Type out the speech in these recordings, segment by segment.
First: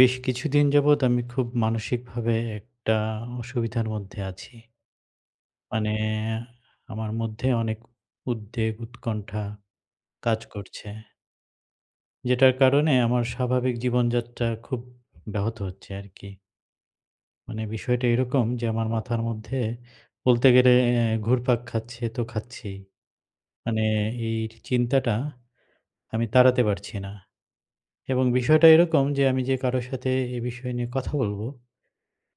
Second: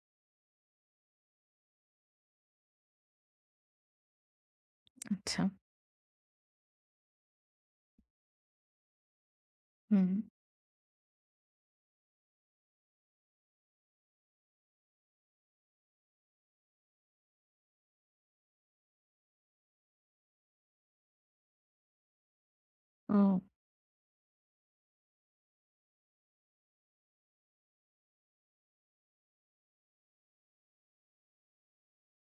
বেশ কিছুদিন যাবত আমি খুব মানসিক ভাবে একটা অসুবিধার মধ্যে আছি। আচ্ছা। মানে আমার মধ্যে অনেক উদ্বেগ উৎকণ্ঠা হুম। কাজ করছে। যেটার কারণে আমার স্বাভাবিক জীবনযাত্রার খুব ব্যাহত হচ্ছে আরকি। মানে বিষয়টা এরকম যে, আমার মাথার মধ্যে বলতে গেলে অ্যা ঘুরপাক খাচ্ছে তো খাচ্ছি। ও। মানে এই চিন্তাটা আমি তাড়াতে পারছি না এবং বিষয়টা এরকম যে, আমি যে কারো সাথে এ বিষয় নিয়ে কথা বলবো,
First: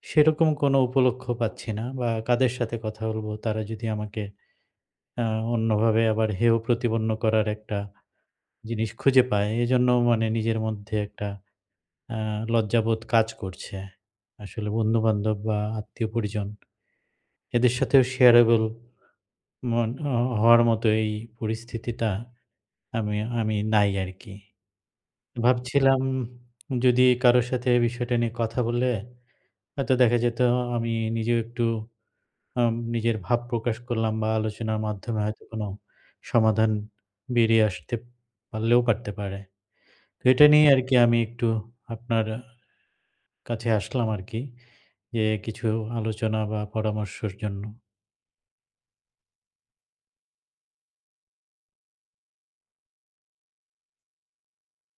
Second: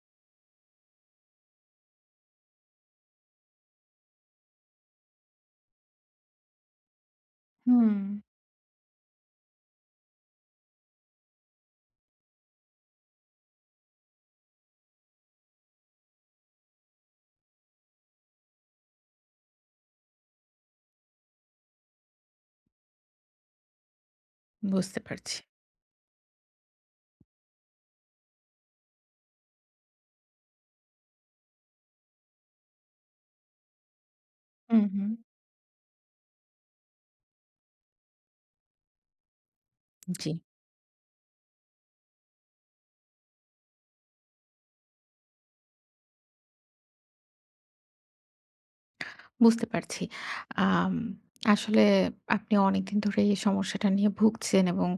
সেরকম কোন উপলক্ষ্য পাচ্ছি না বা কাদের সাথে কথা বলব? তারা যদি আমাকে আ অন্যভাবে আবার হেয় প্রতিপন্ন করার একটা হুম। জিনিস খুঁজে পায়। এজন্য মানে নিজের মধ্যে একটা আ লজ্জাবোধ কাজ করছে। আসলে বন্ধুবান্ধব বা আত্মীয় পরিজন এদের সাথেও sharable মন ও হওয়ার মতোই এই পরিস্থিতিটা আমি আমি নাই আরকি। বুঝতে পারছি। ভাবছিলাম যদি কারো সাথে এই বিষয়টা নিয়ে কথা বললে, হয়তো দেখা যেত আমি নিজেও একটু আম নিজের ভাব প্রকাশ করলাম বা আলোচনার হুম, হুম। মাধ্যমে হয়তো কোনো সমাধান বেরিয়ে আসতে পারলেও পারতে পারে। তো জি। এটা নিয়ে আরকি আমি একটু আপনার আ কাছে আসলাম আরকি। যে, কিছু আলোচনা বা পরামর্শর জন্য। বুঝতে পারছি। আম আসলে আপনি অনেকদিন ধরে এই সমস্যাটা নিয়ে ভুগছেন এবং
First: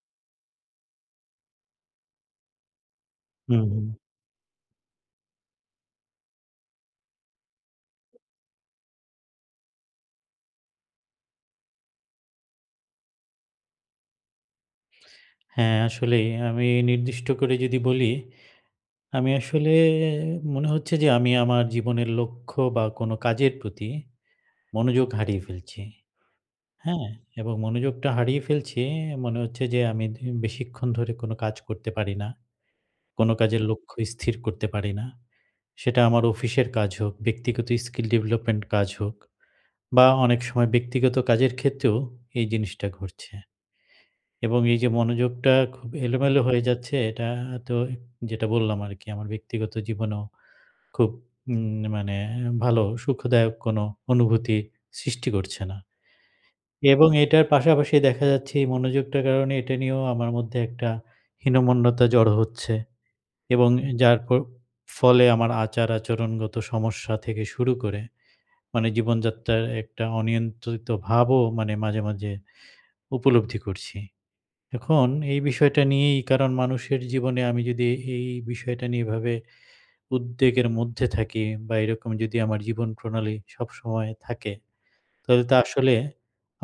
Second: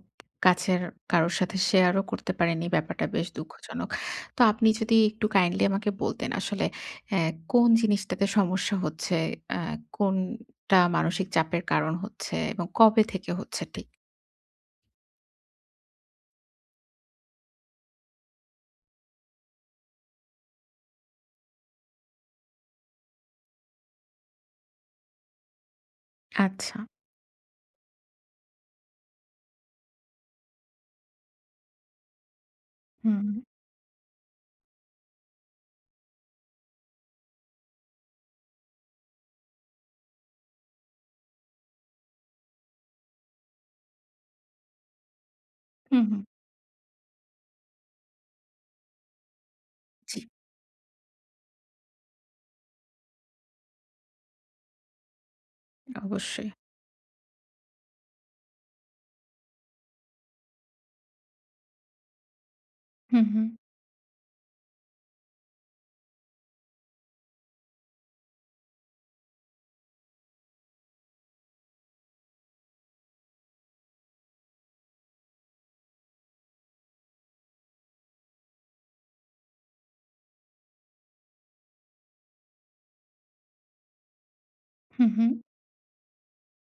কাছের কারো সাথে share ও করতে পারেননি। ব্যাপারটা বেশ হুম, দুঃখজনক! হুম। তো আপনি যদি একটু kindly আমাকে বলতেন আসলে হ্যাঁ, কোন জিনিসটাতে সমস্যা হচ্ছে? আ কোনটা মানসিক চাপের কারণ হচ্ছে? এবং কবে থেকে হচ্ছে ঠিক? হ্যাঁ, আসলেই আমি নির্দিষ্ট করে যদি বলি, আমি আসলে মনে হচ্ছে যে, আমি আমার জীবনের লক্ষ্য বা কোনো কাজের প্রতি মনোযোগ হারিয়ে ফেলছি। আচ্ছা। হ্যাঁ? এবং মনোযোগটা হারিয়ে ফেলছি। মনে হচ্ছে যে, আমি দ বেশিক্ষণ ধরে কোনো কাজ করতে পারি না। কোন হুম। কাজের লক্ষ্য স্থির করতে পারি না। সেটা আমার অফিসের কাজ হোক, ব্যক্তিগত skill development কাজ হোক বা অনেক সময় ব্যক্তিগত কাজের ক্ষেত্রেও এই জিনিসটা ঘটছে এবং এই যে, মনোযোগটা খুব হুম, হুম। এলোমেলো হয়ে যাচ্ছে এটা তো যেটা বললাম আরকি আমার ব্যক্তিগত জি। জীবনেও খুব উম মানে ভালো, সুখদায়ক কোনো অনুভূতি সৃষ্টি করছে না অবশ্যই। এবং এটার পাশাপাশি দেখা যাচ্ছে এই মনোযোগটার কারণ এটা নিয়েও আমার মধ্যে একটা হীনমন্যতা জড়ো হচ্ছে হুম, হুম। এবং যার ফল ফলে আমার আচার আচরণগত সমস্যা থেকে শুরু করে মানে জীবনযাত্রার একটা অনিয়ন্ত্রিত ভাবও মানে মাঝে, মাঝে উপলব্ধি করছি। এখন এই বিষয়টা নিয়েই কারণ মানুষের জীবনে আমি যদি এই বিষয়টা নিয়ে এভাবে উদ্বেগের মধ্যে থাকি বা এরকম যদি আমার জীবন প্রণালী সবসময় থাকে, হুম, হুম। তাহলে তো আসলে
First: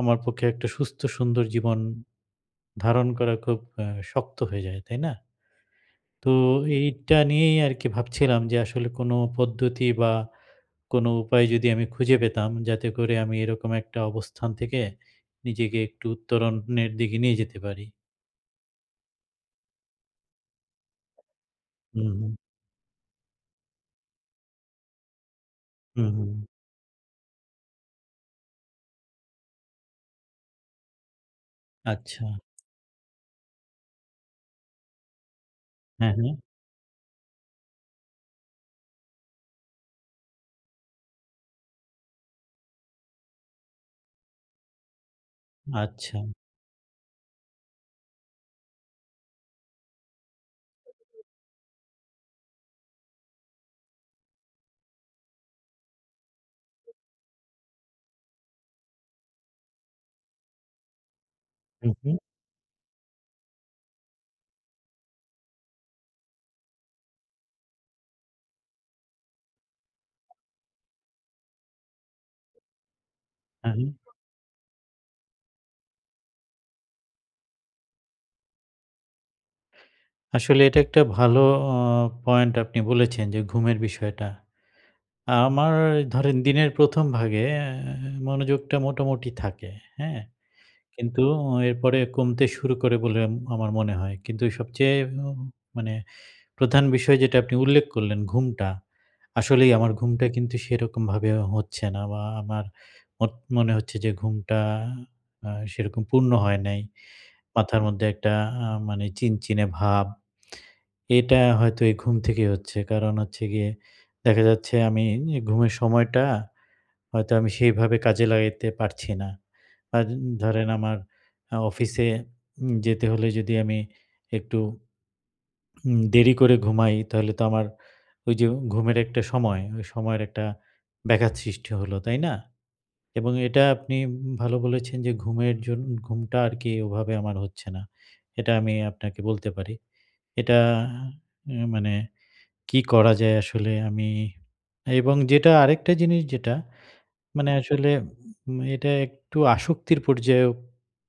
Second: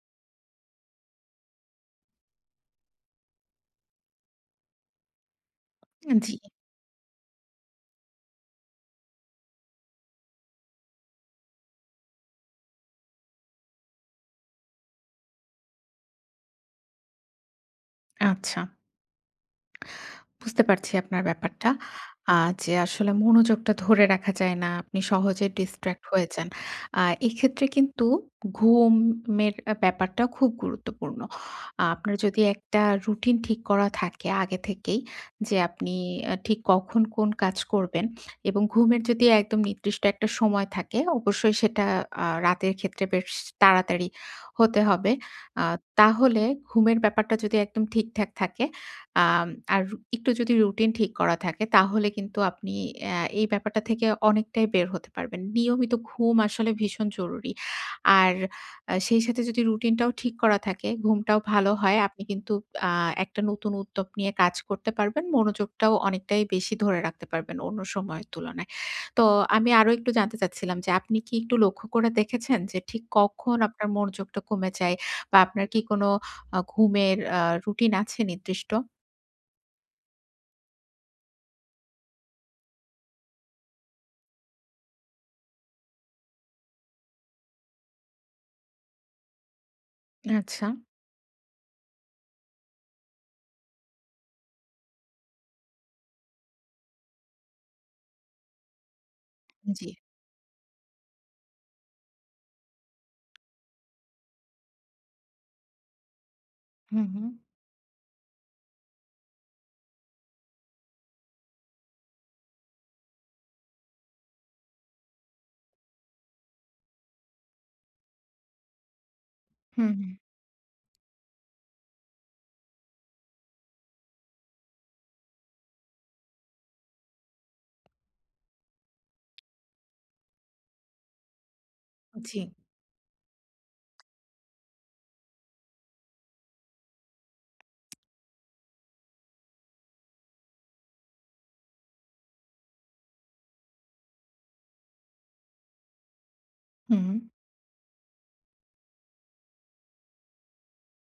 আমার পক্ষে একটা সুস্থ সুন্দর জীবন। ধারণ করা খুব আ শক্ত হয়ে যায়, তাই না? উম তো জ্বী। এইটা নিয়েই আরকি ভাবছিলাম যে, আসলে কোন পদ্ধতি বা কোন উপায় যদি আমি খুঁজে পেতাম, যাতে করে আমি এরকম একটা অবস্থান থেকে নিজেকে একটু উত্তরণের দিকে নিয়ে যেতে পারি। আচ্ছা। বুঝতে পারছি আপনার ব্যাপারটা। হুম। আ যে, আসলে মনোযোগটা ধরে রাখা যায় না। আপনি সহজে distract হুম, হয়ে হুম। যান। আর এক্ষেত্রে কিন্তু ঘুমের ব্যাপারটা খুব গুরুত্বপূর্ণ। আপনার আচ্ছা। যদি একটা routine ঠিক করা থাকে আগে থেকেই যে, আপনি হ্যাঁ, এ হ্যাঁ। ঠিক কখন কোন কাজ করবেন এবং ঘুমের যদি একদম নির্দিষ্ট একটা সময় থাকে, অবশ্যই সেটা আ রাতের ক্ষেত্রে বেশ তাড়াতাড়ি হতে হবে। আ আচ্ছা। তাহলে ঘুমের ব্যাপারটা যদি একদম ঠিকঠাক থাকে আম আর একটু যদি routine ঠিক করা থাকে তাহলে কিন্তু আপনি আ এই ব্যাপারটা থেকে অনেকটাই বের হতে পারবেন। নিয়মিত ঘুম আসলে ভীষণ জরুরি। আর আ সেই সাথে যদি routine টাও ঠিক করা থাকে, ঘুমটাও ভালো হুম, হয়। হুম। আপনি কিন্তু আ একটা নতুন উদ্যোগ নিয়ে কাজ করতে পারবেন। মনোযোগটাও অনেকটাই বেশি ধরে রাখতে পারবেন অন্য সময়ের তুলনায়। তো আমি আরো একটু জানতে চাচ্ছিলাম যে, আপনি কি একটু লক্ষ্য করে দেখেছেন যে, ঠিক কখন আপনার হ্যাঁ। মনোযোগটা কমে যায়? বা আপনার কি কোন আ ঘুমের আ routine আছে নির্দিষ্ট? আসলে এটা একটা ভালো অ পয়েন্ট আপনি বলেছেন যে ঘুমের বিষয়টা। আমার ধরেন দিনের ১ম ভাগে মনোযোগটা মোটামুটি থাকে। হ্যাঁ? আচ্ছা। কিন্তু এরপরে কমতে শুরু করে বলে আম আমার মনে হয় কিন্তু সবচেয়ে উম মানে প্রধান বিষয় যেটা আপনি উল্লেখ করলেন ঘুমটা। আসলেই জ্বী। আমার ঘুমটা কিন্তু সেরকমভাবে হচ্ছে না বা আমার অ মনে হচ্ছে যে ঘুমটা আ সেরকম পূর্ণ হয় নাই, হুম, হুম। মাথার মধ্যে একটা আ মানে চিনচিনে ভাব, এটা হয়তো এই ঘুম থেকেই হচ্ছে কারণ হচ্ছে গিয়ে দেখা যাচ্ছে আমি এ ঘুমের সময়টা হয়তো আমি সেইভাবে কাজে লাগাইতে পারছি না। হুম, হু। আর ধরেন আমার আ অফিসে উম যেতে হলে যদি আমি একটু উম দেরি করে ঘুমাই তাহলে তো আমার ওই যে ঘুমের একটা সময় ওই সময়ের একটা ব্যাঘাত সৃষ্টি হলো তাই না? জি। এবং এটা আপনি উম ভালো বলেছেন যে ঘুমের জন ঘুমটা আরকি ওভাবে আমার হচ্ছে না। এটা আমি আপনাকে বলতে পারি। এটা এ মানে কি করা যায় আসলে আমি এবং যেটা আরেকটা জিনিস যেটা হুম। মানে আসলে উ এটা একটু আসক্তির পর্যায়েও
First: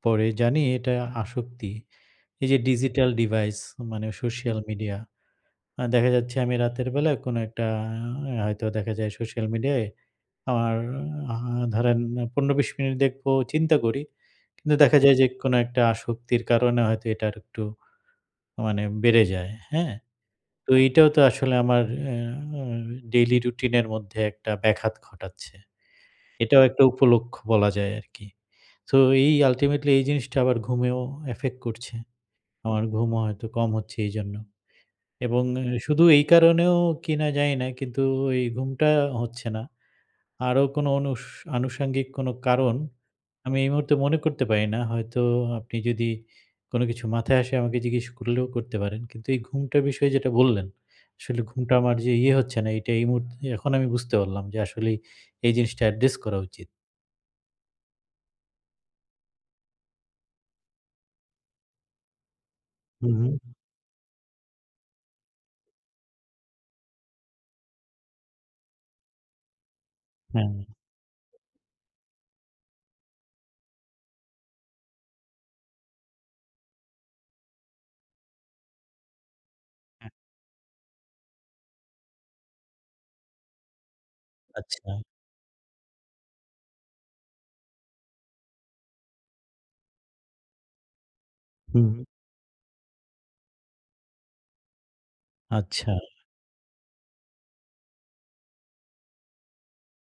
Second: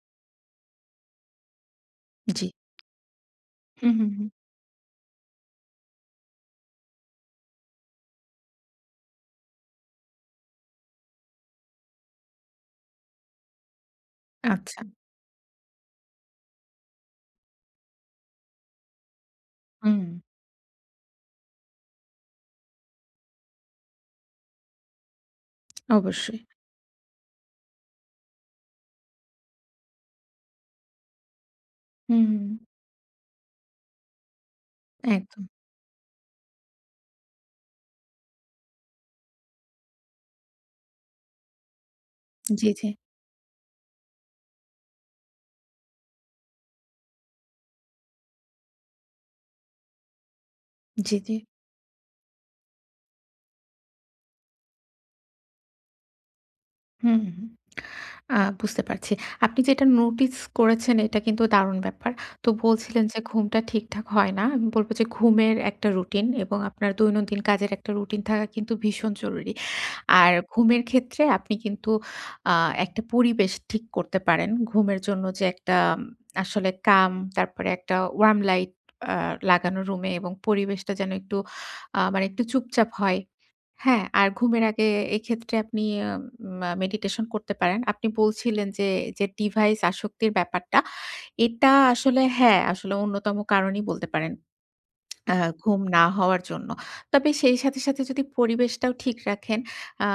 পড়ে জানি এটা আসক্তি। এই জ্বী। যে ডিজিটাল ডিভাইস হুম, মানে হুম, হুম। Social media. আ দেখা যাচ্ছে আমি রাতের বেলায় কোনো একটা আ হয়তো দেখা যায় সোশ্যাল মিডিয়ায় আর আ ধরেন ১৫-২০ মিনিট দেখবো চিন্তা করি। কিন্তু আচ্ছা। দেখা যায় যে কোন একটা আসক্তির কারণে হয়তো এটা আরেকটু মানে বেড়ে যায়। হ্যাঁ? হুম। তো এটাও তো আসলে আমার আ অ ডেইলি রুটিনের মধ্যে একটা ব্যাঘাত ঘটাচ্ছে। অবশ্যই। এটাও একটা উপলক্ষ্য বলা যায় আরকি। তো এই আল্টিমেটলি এই জিনিসটা আবার ঘুমেও এফেক্ট করছে। হুম, হু। আমার ঘুমও হয়তো কম হচ্ছে এইজন্য। এবং একদম। শুধু এই কারণেও কিনা জানি না কিন্তু এই ঘুমটা হচ্ছে না। আরো কোনো অনুস আনুষঙ্গিক কোনো জি, কারণ জি। আমি এই মুহূর্তে মনে করতে পারি না। হয়তো আপনি যদি কোন কিছু মাথায় আসে আমাকে জিজ্ঞেস করলেও করতে পারেন। কিন্তু এই ঘুমটার বিষয়ে যেটা বললেন, জি, জি। আসলে ঘুমটা আমার যে ইয়ে হচ্ছে না এইটা এই মুহূর্তে এখন আমি বুঝতে পারলাম যে আসলেই এই জিনিসটা অ্যাড্রেস করা উচিত। হুম, হুম, আ বুঝতে পারছি। আপনি যেটা notice করেছেন এটা কিন্তু দারুণ ব্যাপার। তো বলছিলেন হুম, যে, হুম। ঘুমটা ঠিকঠাক হয় না। আমি বলব যে, ঘুমের একটা routine এবং আপনার দৈনন্দিন কাজের একটা routine থাকা কিন্তু ভীষণ জরুরি। আর হ্যাঁ। ঘুমের ক্ষেত্রে আপনি কিন্তু আ একটা পরিবেশ ঠিক করতে পারেন। ঘুমের জন্য যে একটা আম আসলে calm, তারপরে একটা warm light অ্যা লাগানো রুমে এবং পরিবেশটা যেন একটু আ মানে একটু চুপচাপ হয়। হ্যাঁ, আর ঘুমের আগে আচ্ছা। এক্ষেত্রে আপনি উম আ meditation করতে পারেন। আপনি বলছিলেন যে, যে device আসক্তির ব্যাপারটা। এটা হুম। আসলে হ্যাঁ, আসলে অন্যতম কারণই বলতে পারেন। অ্যা ঘুম আচ্ছা। না হওয়ার জন্য। তবে সেই সাথে, সাথে যদি পরিবেশটাও ঠিক রাখেন আ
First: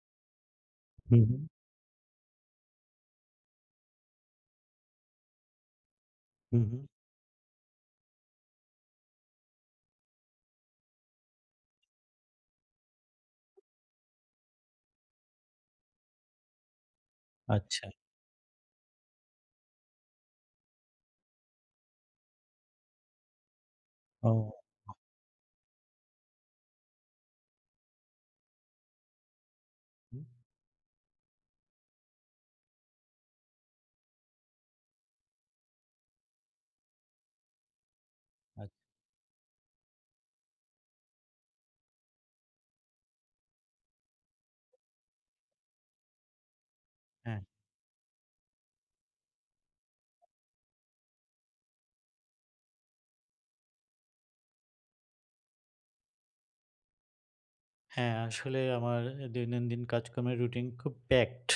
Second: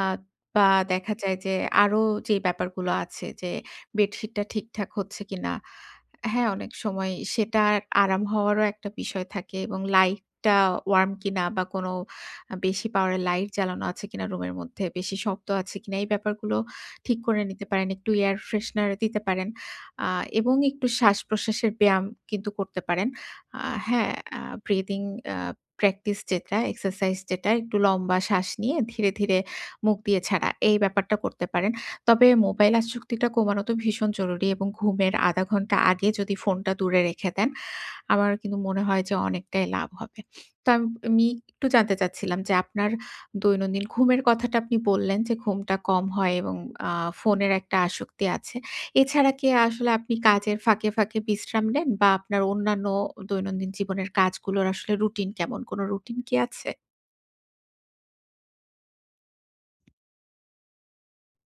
বা দেখা হুম, যায় হুম। যে, আরো যেই ব্যাপারগুলো আছে যে, bed sheet টা ঠিকঠাক হচ্ছে কিনা, হ্যাঁ, হুম, অনেক হুম। সময় সেটা আরাম হওয়ারও একটা বিষয় থাকে এবং লাইটটা warm কিনা বা কোন আ বেশি power এর লাইট জ্বালানো আছে কিনা রুমের মধ্যে বেশি শক্ত আছে কিনা এই ব্যাপারগুলো ঠিক করে নিতে আচ্ছা। পারেন। একটু air freshener দিতে পারেন আ এবং একটু শ্বাসপ্রশ্বাসের ব্যায়াম কিন্তু করতে পারেন। আ হ্যাঁ, ও। আ breathing অ্যা practice যেটা exercise যেটা একটু লম্বা শ্বাস নিয়ে ধীরে, ধীরে মুখ দিয়ে হুম। ছাড়া। এই ব্যাপারটা করতে পারেন। তবে মোবাইল আসক্তিটা কমানো তো ভীষণ জরুরি এবং ঘুমের ০.৫ ঘন্টা আগে যদি ফোনটা দূরে রেখে দেন। আমার কিন্তু আচ্ছা। মনে হয় যে, অনেকটাই লাভ হবে। তো আম আমি একটু জানতে চাচ্ছিলাম যে, আপনার দৈনন্দিন ঘুমের কথাটা আপনি বললেন যে, ঘুমটা কম হয় এবং আ হ্যাঁ। ফোনের একটা আসক্তি আছে। এছাড়া কি আসলে আপনি কাজের ফাঁকে, ফাঁকে বিশ্রাম নেন? বা আপনার অন্যান্য দৈনন্দিন জীবনের কাজগুলোর আসলে routine কেমন? কোন routine কি আছে? হ্যাঁ, আসলে আমার দৈনন্দিন কাজকর্মের routine খুব packed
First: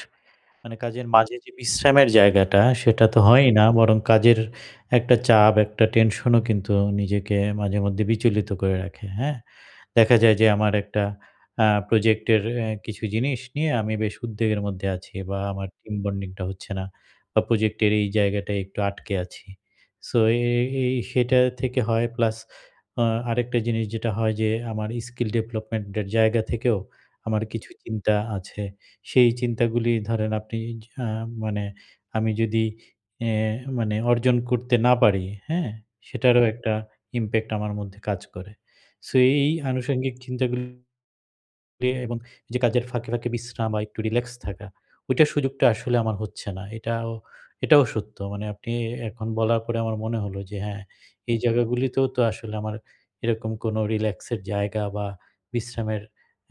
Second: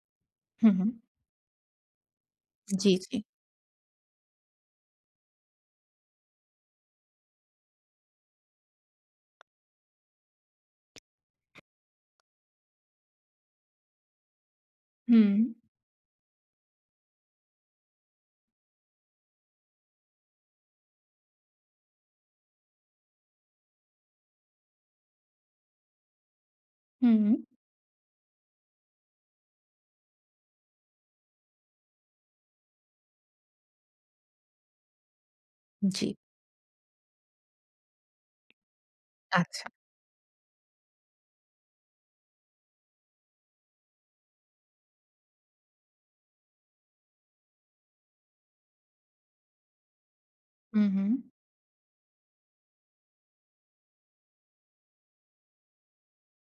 হুম, মানে হুম। কাজের মাঝে যে, বিশ্রামের জায়গাটা জ্বি, সেটা জ্বি। তো হয়ই না বরং কাজের একটা চাপ একটা tension ও কিন্তু নিজেকে মাঝে মধ্যে বিচলিত করে রাখে হ্যাঁ? দেখা যায় যে, আমার একটা আ project এর এ কিছু জিনিস নিয়ে আমি বেশ উদ্বেগের মধ্যে আছি হুম। বা আমার team bonding টা হচ্ছে না বা project এর এই জায়গাটায় একটু আটকে আছি, So, এ এ এই সেটা থেকে হয় plus অ্যা আরেকটা জিনিস যেটা হয় যে, আমার skill development এর জায়গা থেকেও হুম, হুম। আমার কিছু চিন্তা আছে। সেই চিন্তাগুলি ধরেন আপনি এ মানে আমি যদি এ মানে অর্জন করতে না পারি হ্যাঁ? জী। সেটারও একটা impact আমার মধ্যে কাজ করে। So, এই আচ্ছা। আনুষঙ্গিক চিন্তা গুল এ এবং যে, কাজের ফাঁকে, ফাঁকে বিশ্রাম বা একটু relax থাকা, ওইটার সুযোগটা আসলে আমার হচ্ছে না। এটাও, এটাও সত্য। মানে আপনি এখন বলার পরে আমার মনে হলো যে, হ্যাঁ, হুম, হুম। এই জায়গাগুলিতেও তো আসলে আমার এরকম কোন relax এর জায়গা বা বিশ্রামের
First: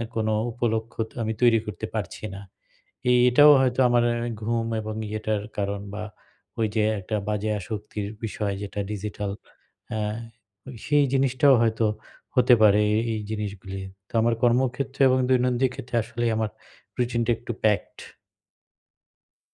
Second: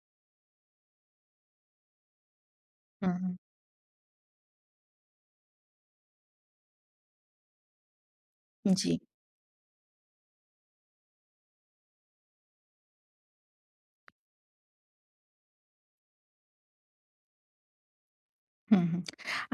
এ কোনো উপলক্ষ্য আমি তৈরি করতে পারছি না। এ হুম। এটাও হয়তো আমার ঘুম এবং ইয়েটার কারণ বা ওই যে, একটা বাজে আসক্তির বিষয় যেটা জ্বি। digital অ্যা সেই জিনিসটাও হয়তো হতে পারে এ এই জিনিসগুলো। তো আমার কর্মক্ষেত্রে এবং দৈনন্দিন ক্ষেত্রে আসলেই আমার routine টা একটু packed হুম,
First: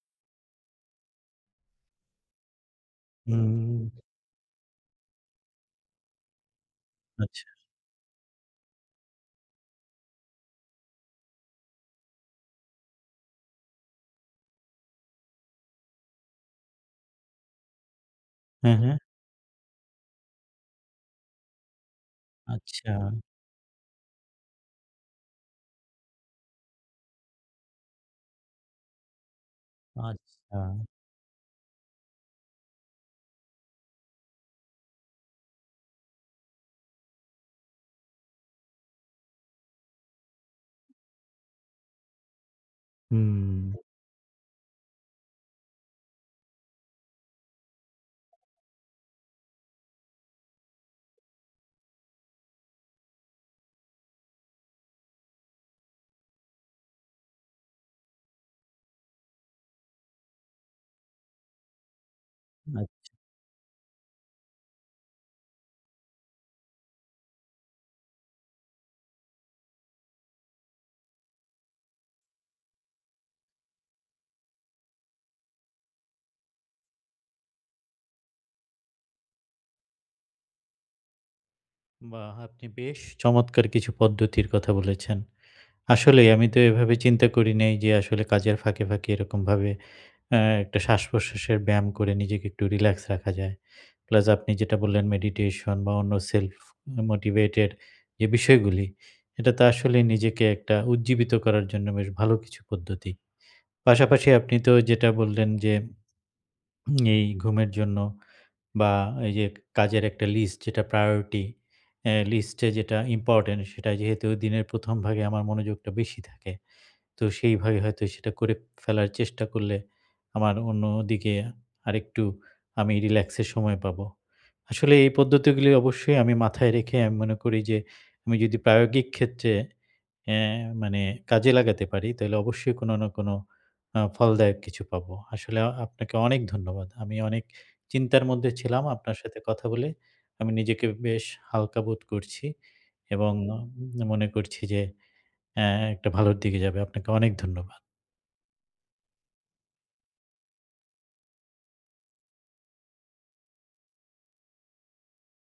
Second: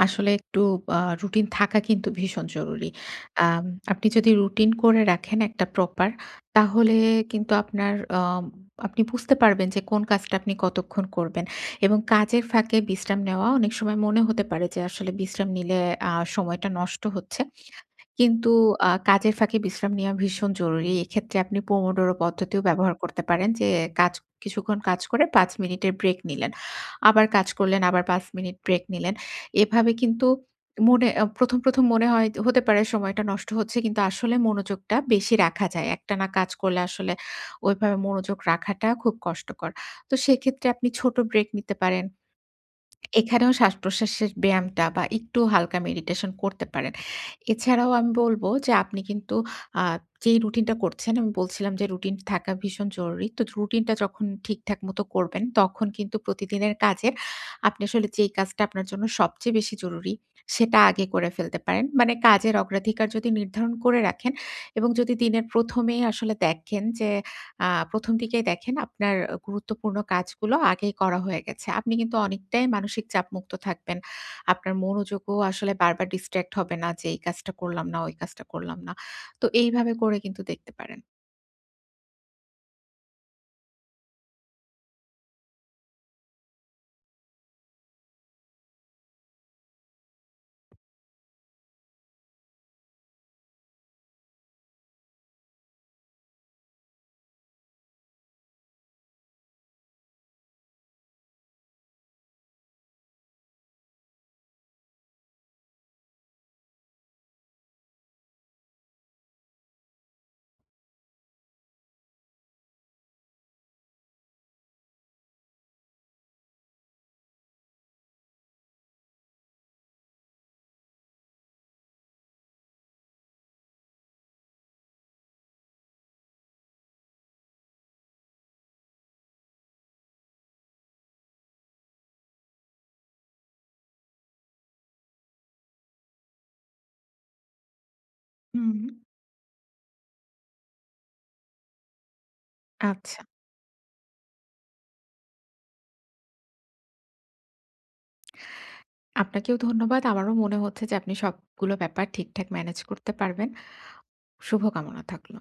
আসলে একটু ব আ routine থাকা কিন্তু ভীষণ জরুরি। হুম, আম হুম। আপনি যদি routine করে রাখেন একটা proper, তাহলে আচ্ছা। কিন্তু আপনার আম আপনি বুঝতে পারবেন যে, কোন কাজটা আপনি কতক্ষণ করবেন? এবং কাজের ফাঁকে বিশ্রাম নেওয়া অনেক সময় মনে হতে পারে যে, আসলে বিশ্রাম নিলে আ সময়টা নষ্ট হচ্ছে কিন্তু হ্যাঁ, আ হ্যাঁ। কাজের ফাঁকে বিশ্রাম নেওয়া ভীষণ জরুরি। এক্ষেত্রে আপনি Pomodoro পদ্ধতিও আচ্ছা। ব্যবহার করতে পারেন যে, কাজ কিছুক্ষণ কাজ করে ৫ মিনিটের break নিলেন। আবার কাজ করলেন, আবার ৫ মিনিট break নিলেন। এভাবে কিন্তু আচ্ছা। মনে আ ১ম, ১ম মনে হয় হতে পারে সময়টা নষ্ট হচ্ছে কিন্তু আসলে মনোযোগটা বেশি রাখা যায়। একটানা কাজ করলে আসলে ওইভাবে মনোযোগ রাখাটা খুব কষ্টকর। তো সেক্ষেত্রে আপনি ছোট break নিতে পারেন। এখানেও হুম। শ্বাসপ্রশ্বাসের ব্যায়ামটা বা একটু হালকা meditation করতে পারেন। এছাড়াও আমি বলব যে, আপনি কিন্তু আ যেই routine টা করছেন আমি বলছিলাম যে, routine থাকা ভীষণ জরুরি। তো routine টা যখন ঠিকঠাক মত করবেন তখন কিন্তু প্রতিদিনের কাজে আপনি আসলে যেই কাজটা আপনার জন্য সবচেয়ে বেশি জরুরি সেটা আগে করে ফেলতে পারেন। মানে কাজের আচ্ছা। অগ্রাধিকার যদি নির্ধারণ করে রাখেন এবং যদি দিনের ১ম এই আসলে দেখেন যে, আ ১ম দিকেই দেখেন আপনার গুরুত্বপূর্ণ কাজগুলো আগেই করা হয়ে গেছে। আপনি কিন্তু অনেকটাই মানসিক চাপমুক্ত থাকবেন। আপনার মনোযোগও আসলে বারবার distract হবে না যে, এই কাজটা করলাম না, ওই কাজটা করলাম না। তো এইভাবে করে কিন্তু দেখতে পারেন। বাহ! আপনি বেশ চমৎকার কিছু পদ্ধতির কথা বলেছেন। আসলেই আমি তো এভাবে চিন্তা করি নাই যে, আসলে কাজের ফাঁকে, ফাঁকে এরকমভাবে। অ্যা একটা শ্বাসপ্রশ্বাসের ব্যায়াম করে নিজেকে একটু relax রাখা যায়। Plus আপনি যেটা বললেন meditation বা অন্য self motivated যে, বিষয়গুলি এটা তো আসলে নিজেকে একটা উজ্জীবিত করার জন্য বেশ ভালো কিছু পদ্ধতি। পাশাপাশি আপনি তো যেটা বললেন যে। এই ঘুমের জন্য বা এই যে, কাজের একটা list যেটা priority অ্যা list যে যেটা important সেটা যেহেতু দিনের ১ম ভাগে আমার মনোযোগটা বেশি থাকে তো সেইভাবে হয়তো সেটা করে ফেলার চেষ্টা করলে আমার অন্যদিকে আরেকটু আমি relax এর সময় পাবো। আসলে এই পদ্ধতিগুলি অবশ্যই আমি মাথায় রেখে আমি মনে করি যে, আমি যদি প্রায়োগিক ক্ষেত্রে। অ্যা মানে কাজে লাগাতে পারি তাহলে অবশ্যই কোন না কোন আ ফলদায়ক কিছু পাবো। আসলে আপনাকে অনেক ধন্যবাদ। আমি অনেক চিন্তার মধ্যে হুম। ছিলাম আপনার সাথে কথা বলে আমি নিজেকে বেশ হালকা বোধ করছি আচ্ছা। এবং মনে করছি যে, অ্যা একটা ভালোর দিকে যাবে। আপনাকে অনেক ধন্যবাদ। আপনাকেও ধন্যবাদ। আমারও মনে হচ্ছে যে, আপনি সবগুলো ব্যাপার ঠিকঠাক manage করতে পারবেন। শুভ কামনা থাকল।